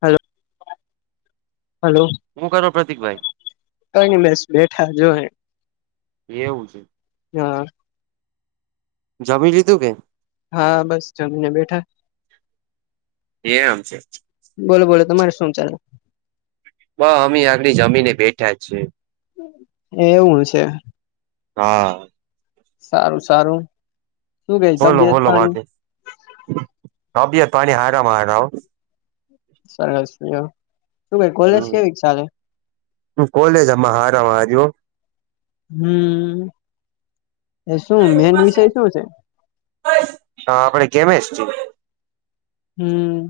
Hello hello. હું કરો પ્રતિકભાઈ? કંઈ નહી બસ બેઠા જો અહિયાં. એવું છે. હા જમી લીધું કે? હા બસ જમીને બેઠા. એમ છે. બોલો-બોલો. તમારે શું ચાલે? બહ અમેઈ આગડી જમીને બેઠા જ છે. એવું છે! હા. સારું-સારું. શું કેછ તબિયત પાણી? તબિય પાણી હારામાં હારા હો. સરસ લ્યો. શું કેઈ કોલેજ કેવી ચાલે? હુ કોલેજ હમાં હારા [unintelligible] હમ્મ. એ શું, મેન વિષય શું છે? હ આપડે કેમેસ્ટ્રી હમ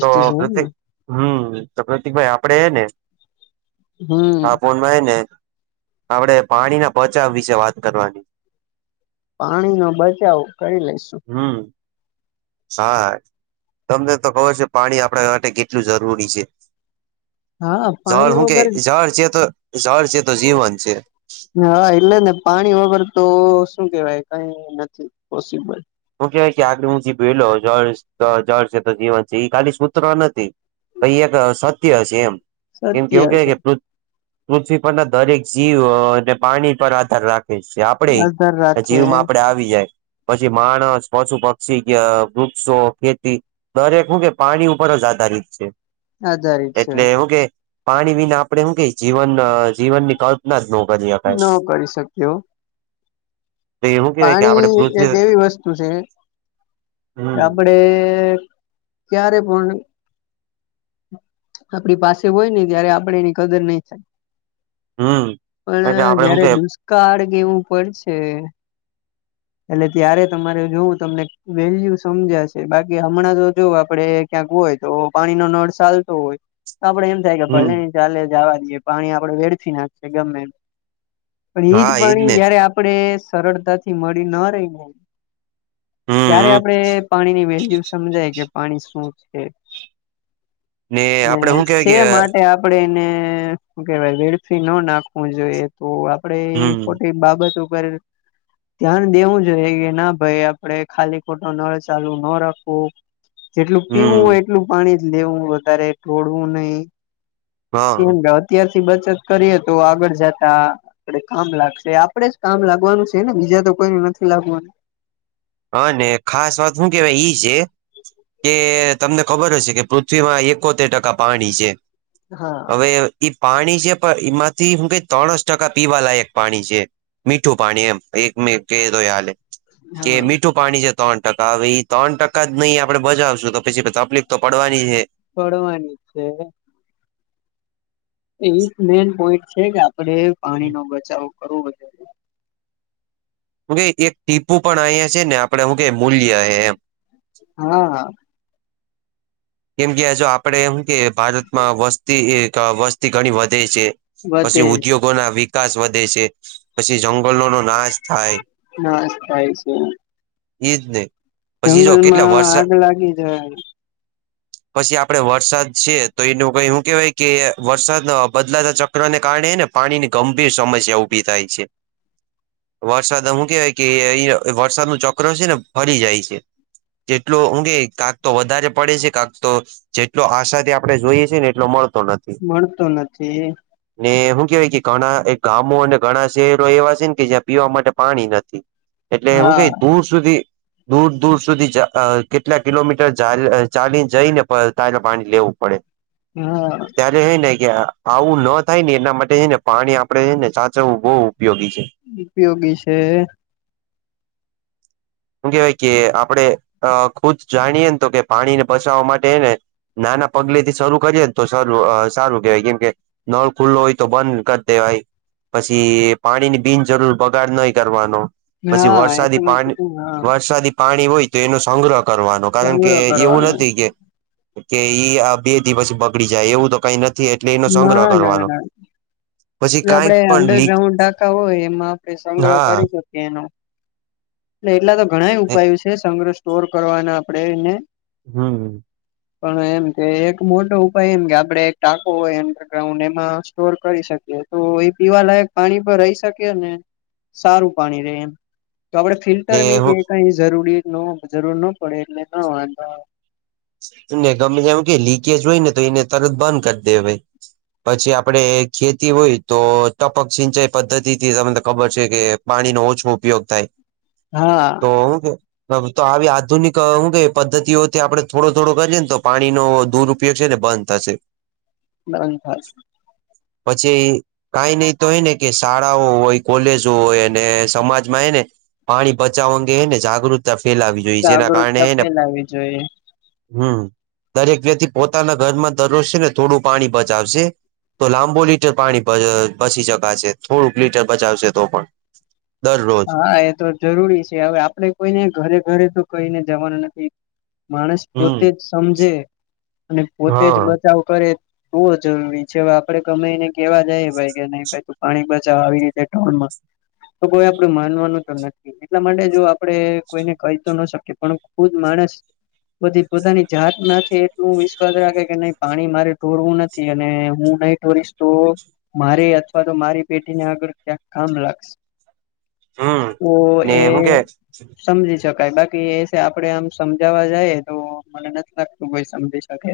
તો છે એમને પ્રતિક હમ તો પ્રતિકભાઈ આપડે ને હમ આપો ને આપડે પાણી ના બચાવ વિશે વાત કરવાની પાણી નો બચાવ કરી લઈશુ હમ્મ હા તમને તો ખબર છે પાણી આપણા માટે કેટલું જરૂરી છે. હા જળ પાણી હું કે વગર જળ છે તો જળ છે તો જીવન છે. હા, એટલે ને પાણી વગર તો શું કેહેવાય કઈ નથી પોસિબલ. હું કેહેવાય કે આગ હું ભલો જળ જળ છે, તો જીવન છે એ ખાલી સૂત્ર નથી. કઈ એક સત્ય છે એમ. એમ સત્ય કેવું કે છે કે પૃ્ પૃથ્વી પરના દરેક જીવ અને પાણી પર આધાર રાખે છે. આધાર આપદેય રાખે જીવમાં આપડે આવી જાય. પછી માણસ, પશુ પક્ષી, વૃક્ષો, ખેતી દરેક હું કે પાણી ઉપર જ આધારિત છે. આધારિત છે એટલે એવું કે પાણી વિના આપણે શું કે જીવન જીવનની ક લ્પના ના જ નો કરી હકાય. ન કરી શક્યો પાણી એક પૃથ્વી એવી વસ્તુ છે. હમ આપણે ક્યારે પણ આપણી પાસે હોયને, ત્યારે આપણે એની કદર નઈ થાય. હમ એટલે પણ આપડે હું જયારે કે દુષ્કાળ કેવું પડશે. એટલે ત્યારે તમારે જોવું તમને વેલ્યુ સમજાશે. બાકી હમણાં તો જોવ આપણે ક્યાંક હોય. તો પાણીનો નળ ચાલતો હોય, તો આપડે એમ. થ કે ભલે હમ ન ચાલે જવા દઈએ પાણી આપણે વેડથી નાખશે ગમે. પણ એઈજ હા એજ પાણી ને જયારે આપણેે સરળતાથી મળી ના રહીને. હમ ત્યારે હમ આપણે પાણીની વેલ્યુ સમજાય કે પાણી શું છે ને આપડે શું કેવાય સે કે માટે આપ પડે એને શુ કેવાય વેડફી ન નાખવું જોઈએ. તો આપણે એવી હમ ખોટી બાબત પર ધ્યાન દેવું જોઈએ કે ના ભાઈ આપણે ખાલી ખોટો નળ ચાલુ ના રાખવું. જેટલું પીવું હમ હોય, એટલું પાણી જ લેવું. વધારે ઢોળવું નહીં. કેમ હા કે અત્યારથી બચત કરીએ, તો આગળ જતા કામ લાગશે. આપણે જ કામ લાગવાનું છે ને, બીજા તો કોઈ નથી લાગવાનું. હ, અને ખાસ વાત શું કેવાય ઈ છે. કે તમને ખબર હશે કે પૃથ્વીમાં એકોતેર ટકા પાણી છે. હા હવે એ પાણી છે, પણ એમાંથી શું કે ત્રણસ ટકા પીવા લાયક પાણી છે. મીઠું પાણી એમ [unintelligible] [unintelligible] કે મીઠું પાણી છે, ત્રણ ટકા. હવે, ત્રણ ટકા જ નહીં આપણે બજાવશું, તો પછી તકલીફ તો પડવાની છે. પડવાની છે. ઈ જ મેંન પોઈન્ટ છે કે આપણે પાણીનો બચાવ કરવો જોઈએ હું કે એક ટીપુ પણ અહીંયા છે ને, આપણે હું કે મૂલ્ય એ એમ. હા હા. કેમ કે જો આપણે એમ કે ભારતમાં વસ્તી, વસ્તી ઘણી વધે છે. વધે પછી ઉદ્યોગોના વિકાસ વધે. પછી ના નાશ થાય છે. એ જ ને. પછી જો કેટલા જંગલમાં વરસાદ આગ લાગી જાય. પછી આપણે વરસાદ છે તો એનું કે શું કેહેવાય કે વરસાદ બદલાતા ચ ચકરાને કારણે ને પાણીની ગંભીર સમસ્યા ઉભી થાય છે. હ [inaudible] વરસાદ હું કેવાય કે વરસાદ નું ચક્ર છે ને ફરી જાય છે. જેટલો ઊંગે કાક તો વધારે પડે છે. કાક તો જેટલો આશાથી આપણે જોઈએ છેએ ને એટલો મળતો નથી. મળતો નથી. ને હું કેવાય કે ઘણા એક ગામો અને ઘણા શહેરો એવા છે ને, કે જ્યાં પીવા માટે પાણી નથી. [inaudible] એટલે હું કઈ દૂર સુધી દૂર દૂર સુધી જ કેટલા કિલોમીટર જા ચાલીને જઈ ને પ તાજા પાણી લેવું પડે. હા, ત્યારે હેઈ ને કે આવું ન થાય ને એના માટે હેને પાણી આપડે હેને સાચવવું બહુ ઉપયોગી છે. ઉપયોગી છે. શું કેહેવાય કે આપણે ખુદ જાણીએ ને તો કે પાણીને બચાવવા માટે હેને, નાના પગલે થી શરૂ કરી ને તો સારું સારું કેવાય કેમ કે, નળ ખુલ્લો હોય તો બંધ કરી દેવાય. પછી પાણી ની બિનજરૂર બગાડ નહીં કરવાનો. પછી હા એ તો વરસાદી મૈ પાણી કીધું હા, વરસાદી પાણી હોય તો એનો સંગ્રહ કરવાનો કારણ કે સંગ્રહ એવું કરવાનો. નથી કે, કે ઈ આ બે દિવસ બગડી જાય એવું તો કઈ નથી એટલે એનો સંગ્રહ ના ના કરવાનો. ના પછી આપડે કાંઈક પણ લીક અંડરગ્રાઉન્ડ ટાંકા હોય એમાં આપણે સંગ્રહ હા કરી શકીએ, એનો એટ એટલા તો ઘણાય ઉપાયો છે, સંગ્રહ સ્ટોર કરવાના આપડે એને, હમ, [inaudible] પણ એમ કે એક મોટો ઉપાય એમ કે આપડે એક ટાકો હોય અંડરગ્રાઉન્ડ એમાં સ્ટોર કરી શકીએ, તો એ પીવાલાયક પાણી પર રહી શકે ને સારું પાણી રહે એમ, તો આપડે ને ફિલ્ટરની કે એવી કઈ જરૂરી નો જરૂર ન પડે એટલે નો વાંધો આવે, ને ગમે એમ કે લીકેજ હોય ને તો એને તરત બંધ કરી દેવાય, પછી આપણે ખેતી હોય તો ટપક સિંચાઈ પદ્ધતિ થી તમને ખબર છે કે, પાણીનો ઓછ ઉપયોગ થાય. હા, તો હું કે તો આવી આધુનિક હું કે પદ્ધતિઓથી આપણે, થોડો થોડો કરીએ તો પાણીનો દુરપયોગ છે ને બંધ થશે. નાંધ [unintelligible] પછી, કાઈ નહી તો હે ને કે શાળાઓ હોય, કોલેજો હોય અને સમાજમાં હે ને, પાણી બચાવવા અંગે હેને જાગૃતતા ફેલાવી. જોઈએ જેના જાગૃતતા કારણે હેને ફેલાવી જોઈએ. હમ દરેક વ્યક્તિ પોતાના ઘરમાં દરોજ છે ને થોડું પાણી બચાવશે. તો લાંબો લીટર પાણી બચી શકાશે થોડુંક લીટર બચાવશે તો પણ, દરરોજ હા એ તો જરૂરી છે હવે આપડે કોઈને ઘરે ઘરે તો કઈને જવાના નથી. માણસ પોતે હમ જ સમજે અને પોતે જ હા બચાવ કરે તું જરૂરી છે આપડે કમાઈ ને કેવા જાય ભાઈ કે નઈ ભઈ તું પાણી બચાવ આવી રીતે ટાઉનમાં તો કો આપડું માનવાનું તો નથી એટલા માટે જો આપડે કોઈને કહી તો ન શકીએ પણ ખુદ માણસ બધી પોતાની જાત ના એટલું વિશ્વાસ રાખે કે નહી પાણી મારે ઢોરવું નથી અને હું ન તો મારે અથવા તો મારી પેટીને આગળ ક્યાંક કામ લાગસે હમ તો ને એ હું કે સમજી શકાય બાકી એ છે આપડે આમ સમજાવા જઈએ તો મને નથી લાગતું કોઈ સમજી શકે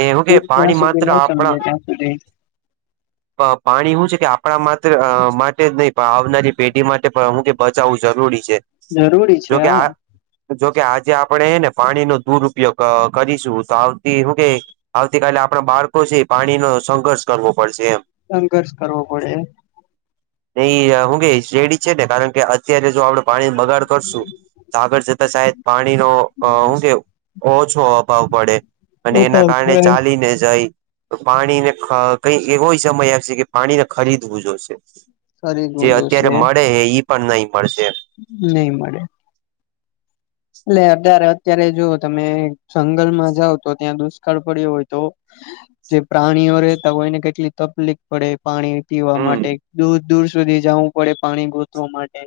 ને હું કે ખ પાણી ત્યાં સુધી માત્ર ન સમજે ત્યાં અને આ પાણી શું છે કે આપણા માત્ર માટે જ નહીં પણ આવનારી પેઢી માટે પણ હું કે બચાવુ જરૂરી છે. જરૂરી છે હ. જોકે આ જોકે આજે આપણે ને પાણી નો દુરપયોગ કરીશું તો આવતી હું કે આવતીકાલે આપણા બાળકો છે પાણીનો સંઘર્ષ કરવો પડશે એમ સંઘર્ષ કરવો પડે. નહી હું કે રેડી છે ને, કારણ કે અત્યારે જો આપડે પાણી બગાડ કરશું, તો આગળ જતા સાહેદ પાણીનો હું કે ઓછો પડે અને એ તો એના કારણે થાય. ચાલીને જાય, પાણીને કઈ એવો સમય આવશે કે પાણીને ખરીદવું જોશે. શરીર જે નું અત્યારે મળેહે ઈ. પણ નહી મળશે. નહીં મળે. એટલે અત્યારે, અત્યારે જો તમે જંગલમાં જાઓ તો ત્યાં દુષ્કાળ પડ્યો હોય તો જે પ્રાણીઓ રેહતા હોયને, કેટલી તકલીફ પડે. પાણી પીવા હમ માટે દૂર દૂર સુધી જવું પાણી ગોતવા માટે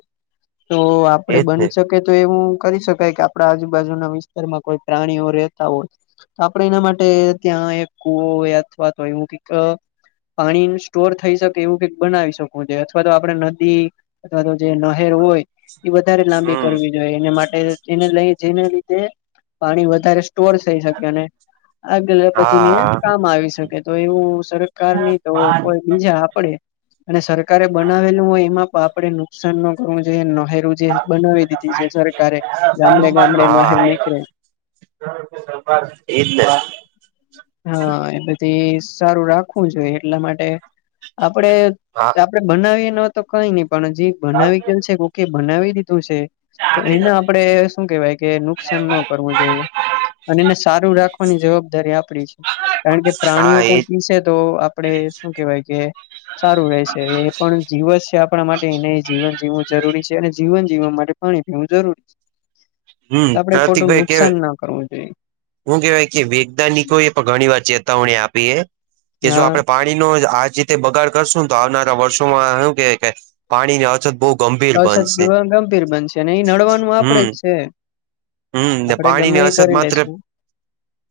તો આપણે એજ ને બની તો એવું કરી શકાય કે આપણા આજુબાજુના વિસ્તારમાં કોઈ પ્રાણીઓ રહેતા હોય. આપણે એના માટે ત્યાં એક કુવો અથવા તો હોય એવું કંઈક પાણી સ્ટોર થઈ શકે એવું કઈક બનાવી શકું છે અથવા તો આપણે નદી અથવા તો જે નહેર હોય. એ વધારે લાંબી હમ કરવી જોઈએ. એને માટે એને લઈ જેને લીધે પાણી વધારે સ્ટોર થઈ શકે અને આગળ પધીને હા કામ આવી શકે. તો એવું સરકારની તો કોઈ બીજા આપણે અને સરકારે બનાવેલું હોય, એમાં તો આપણે નુકસાન ન કરવું જોઈએ. નહેરું જે હા એજ બનાવી દીધી છે સરકારે ગામડે ગામડે નહેર નીકળે. એ જ ને. હા, એ બધી સારું રાખવું જોઈએ. એટલા માટે આપડે આપણે બનાવીએ ન તો કઈ નહી, પણ જે બનાવી ગયલ છે. કોકે બનાવી દીધું છે. તો એને આપણે શું કેહેવાય કે નુકસાન ન કરવું જોઈએ. અને એને સારું રાખવાની જવાબદારી આપણી છે. કારણ કે હા પ્રાણીઓ પણ એજ પીસે તો આપણેે શું કેહેવાય કે સારું રહેે છે. એ પણ જીવત છે, આપણા માટે એને જીવન જીવું જરૂરી છે અને જીવન જીવવા માટે પાણી પીવું જરૂરી છે. તો હમ આપણે ખોટું પ્રતિકભાઈ કેવા નુકસાન ન કરવું જોઈએ. હું કેહેવાય કે વૈજ્ઞાનિકોએ પણ ઘણી વાર ચેતાવણી આપી છે. કે જો આપણે હા પા ણીનો આ જે રીતે બગાડ કરશુંને, તો આવનારા વર્ષોમાં શું કે પાણીની અછત બહુ ગંભીર અછત બનશે કી ગંભીર બનશે અને એ નડવાનું આપણે જ છે. હમ્મ. ને આપડે ગમે પાણીની એ અસત કરી માત્ર લેશું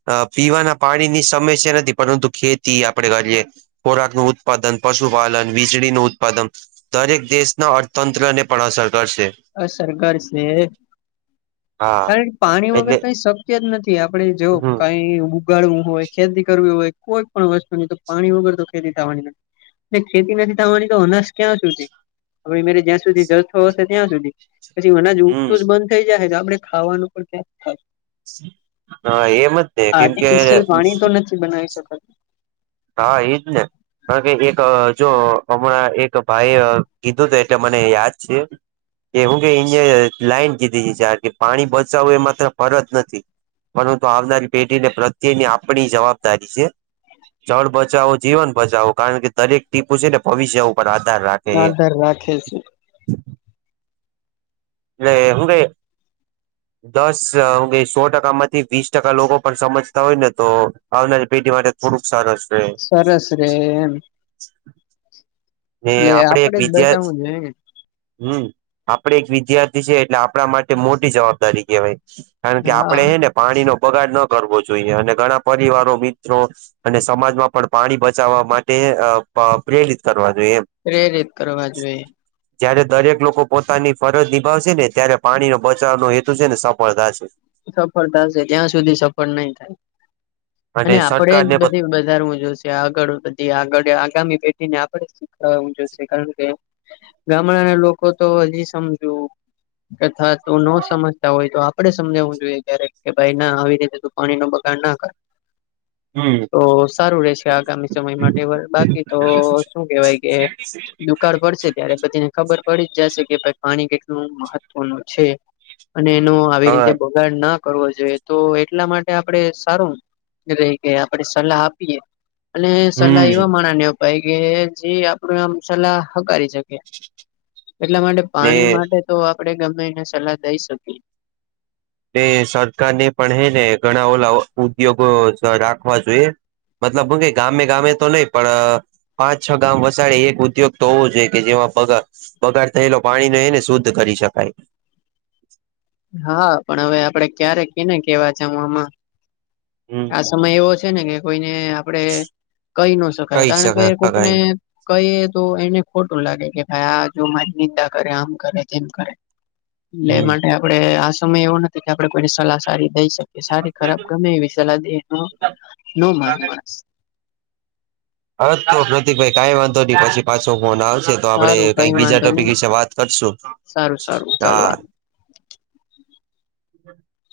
અહ પીવાના પાણીની સમસ્યા નથી, પરંતુ ખેતી આપણે કરીએ ખોરાકનું ઉત્પાદન, પશુપાલન, વીજળીનું ઉત્પાદમ દરેક દેશના અર્થતંત્રને પણ અસર કરશે. અસર કરશે. હા કારણ કે પાણી વગર એટલે કાંઈ શક્ય જ નથી. આપણે જોવો હમ કંઈ બુ ઉગાડવું હોય, ખેતી કરવી હોય, કોઈ પણ વસ્તુની તો પાણી વગર તો ખેતી થાવાની નથી. ને ખેતી નથી થવાની, તો અનાજ ક્યાં સુધી? હવે ઈ મેળે જ્યાંર સુધી જથ્થો હશે ત્યાં સુધી. પછી અનાજ હમ ઊગતું જ બંધ થઈ જાહે, તો આપણે ખાવાનું પણ ક્યાંથી હા. એમ જ તે. કેમ કે થી બનાવી શકાય. હા, ઈ જ ને. કારણ કે, એક જો હમણાં એક ભાઈએ કીધું તું, એટલે મને યાદ છે. કે હું કેઈ એને લાઈન દીધી હશે આખી. પાણી બચાવો એ માત્ર ફરજ નથી. પરંતુ આવનારી પેઢીને, પ્રત્યેની આપણી જવાબદારી છે. જળ બચાવો, જીવન બચાવો. કારણ કે, દરેક ટીપું છે ને ભવિષ્ય ઉપ પર આધાર રાખે હે. માધર રાખે છે એટલે હુ કેઈ [inaudible] દસ હુ કેઈ, સો ટકા માંથી વીસ ટકા લોકો પણ સમજતા હોય ને તો આવનારી પેઢી માટે થોડુંક સરસ રહે. સરસ રહે એમ. ને એટલે આપણે એક આપડે જ વિદ્યાથ બચાવવું જોઈએ હમ્મ. આપણે એક વિદ્યાર્થી છે, એટલે આપણા માટે મોટી જવાબદારી કહેવાય. કારણ ને કે હા આપણે હે ને પાણી નો બગાડ ન કરવો જોઈએ. અને ઘણા પરિવારો, મિત્રો અને સમાજમાં પણ પાણી બચાવવા માટે અહ પ પ્રેરિત કરવા જોઈએ એમ. પ્રેરિત કરવા જોઈએ. જયારે દરેક લોકો પોતાની ફરજ નિભાવશે ને, ત્યારે પાણીનો બચાવનો હેતુ છે ને સફળ થાશે. ઈ સફળ થશે, ત્યાં સુધી સફળ નહીં થાય. અને આપણે જ બધે [unintelligible] કે આગળ બધી આગળ એ આગામી પેઢીને આપણે શીખડાવું જોશે, કારણ કે ગામડા ના લોકો તો હજી સમજું કદાત તો નો સમજતા હોય તો આપણે સ સમજાવું જોઈએ ક્યારેક. કે ભાઈ ના આવી રીતે તું પાણી નો બગાડ ના કર. હમ્મ. તો સારું રહેશે આગામી સમય માટે. હવે બાકી તો શું કહેવાય કે દુક કાળ પડશે ત્યારે. પછી એને ખબર પડી જ જાશે, કે ભાઈ પાણી કેટલું મહત્વનું છે. અને એનો આવી રીતે બગાડ ના કરવો જોઈએ, તો એટલા માટે આપણે સારું રેઈ, કે આપણેે સલાહ આપીએ. અને સલાહ એવા હમ માણા ને અપ પાઈ કે, જે આપણી આમ સલાહ હકારી શકે. એટલા માટે ને પાણી માટે તો આપણે ગમે એને સલાહ દઈ શકી. તે સરકાર ને પણ હે ને, ઘણા ઓલા ઉદ્યોગો જ રાખવા જોઈએ. મતલબ હુ કેહી ગામે-ગામે લઈ, પણ પાંચ-છ ગામ વસાડી એક ઉદ્યોગ તો હોવો જોઈએ, કે જેમાં બગા બગાડ થયેલો પાણીને હે ને શુદ્ધ કરી શકાય. હા પણ હવે આપડે ક્યારે કેને કેવા જવુ આમાં હમ આ સમય એવો છે. ને કે કોઈને આપણે કહી ન શકાય કહી કારણ કે કોકને, શકાય કહીએ તો એને ખોટું લાગે કે ભાઈ આ જો મારી નિંદા કરે આમ કરે તેમ કરે. એટલે એ હમ માટે આપડે આ સમય એવો નથી કે આપડે કોઈની સલા સારી થઈ શકે સારી ખરાબ ગમે એવી સલાહ [unintelligible] ન માને માણસ. હ તો પ્રતીકભાઈ કઈ વાંધો નહી પછી પાછો ફોન આવશે. તો આપડે સારું કઈક કઈ બીજા વાંધો ટોપિક નહી વિશે વાત કરશું સારું સારું ચાલો હા.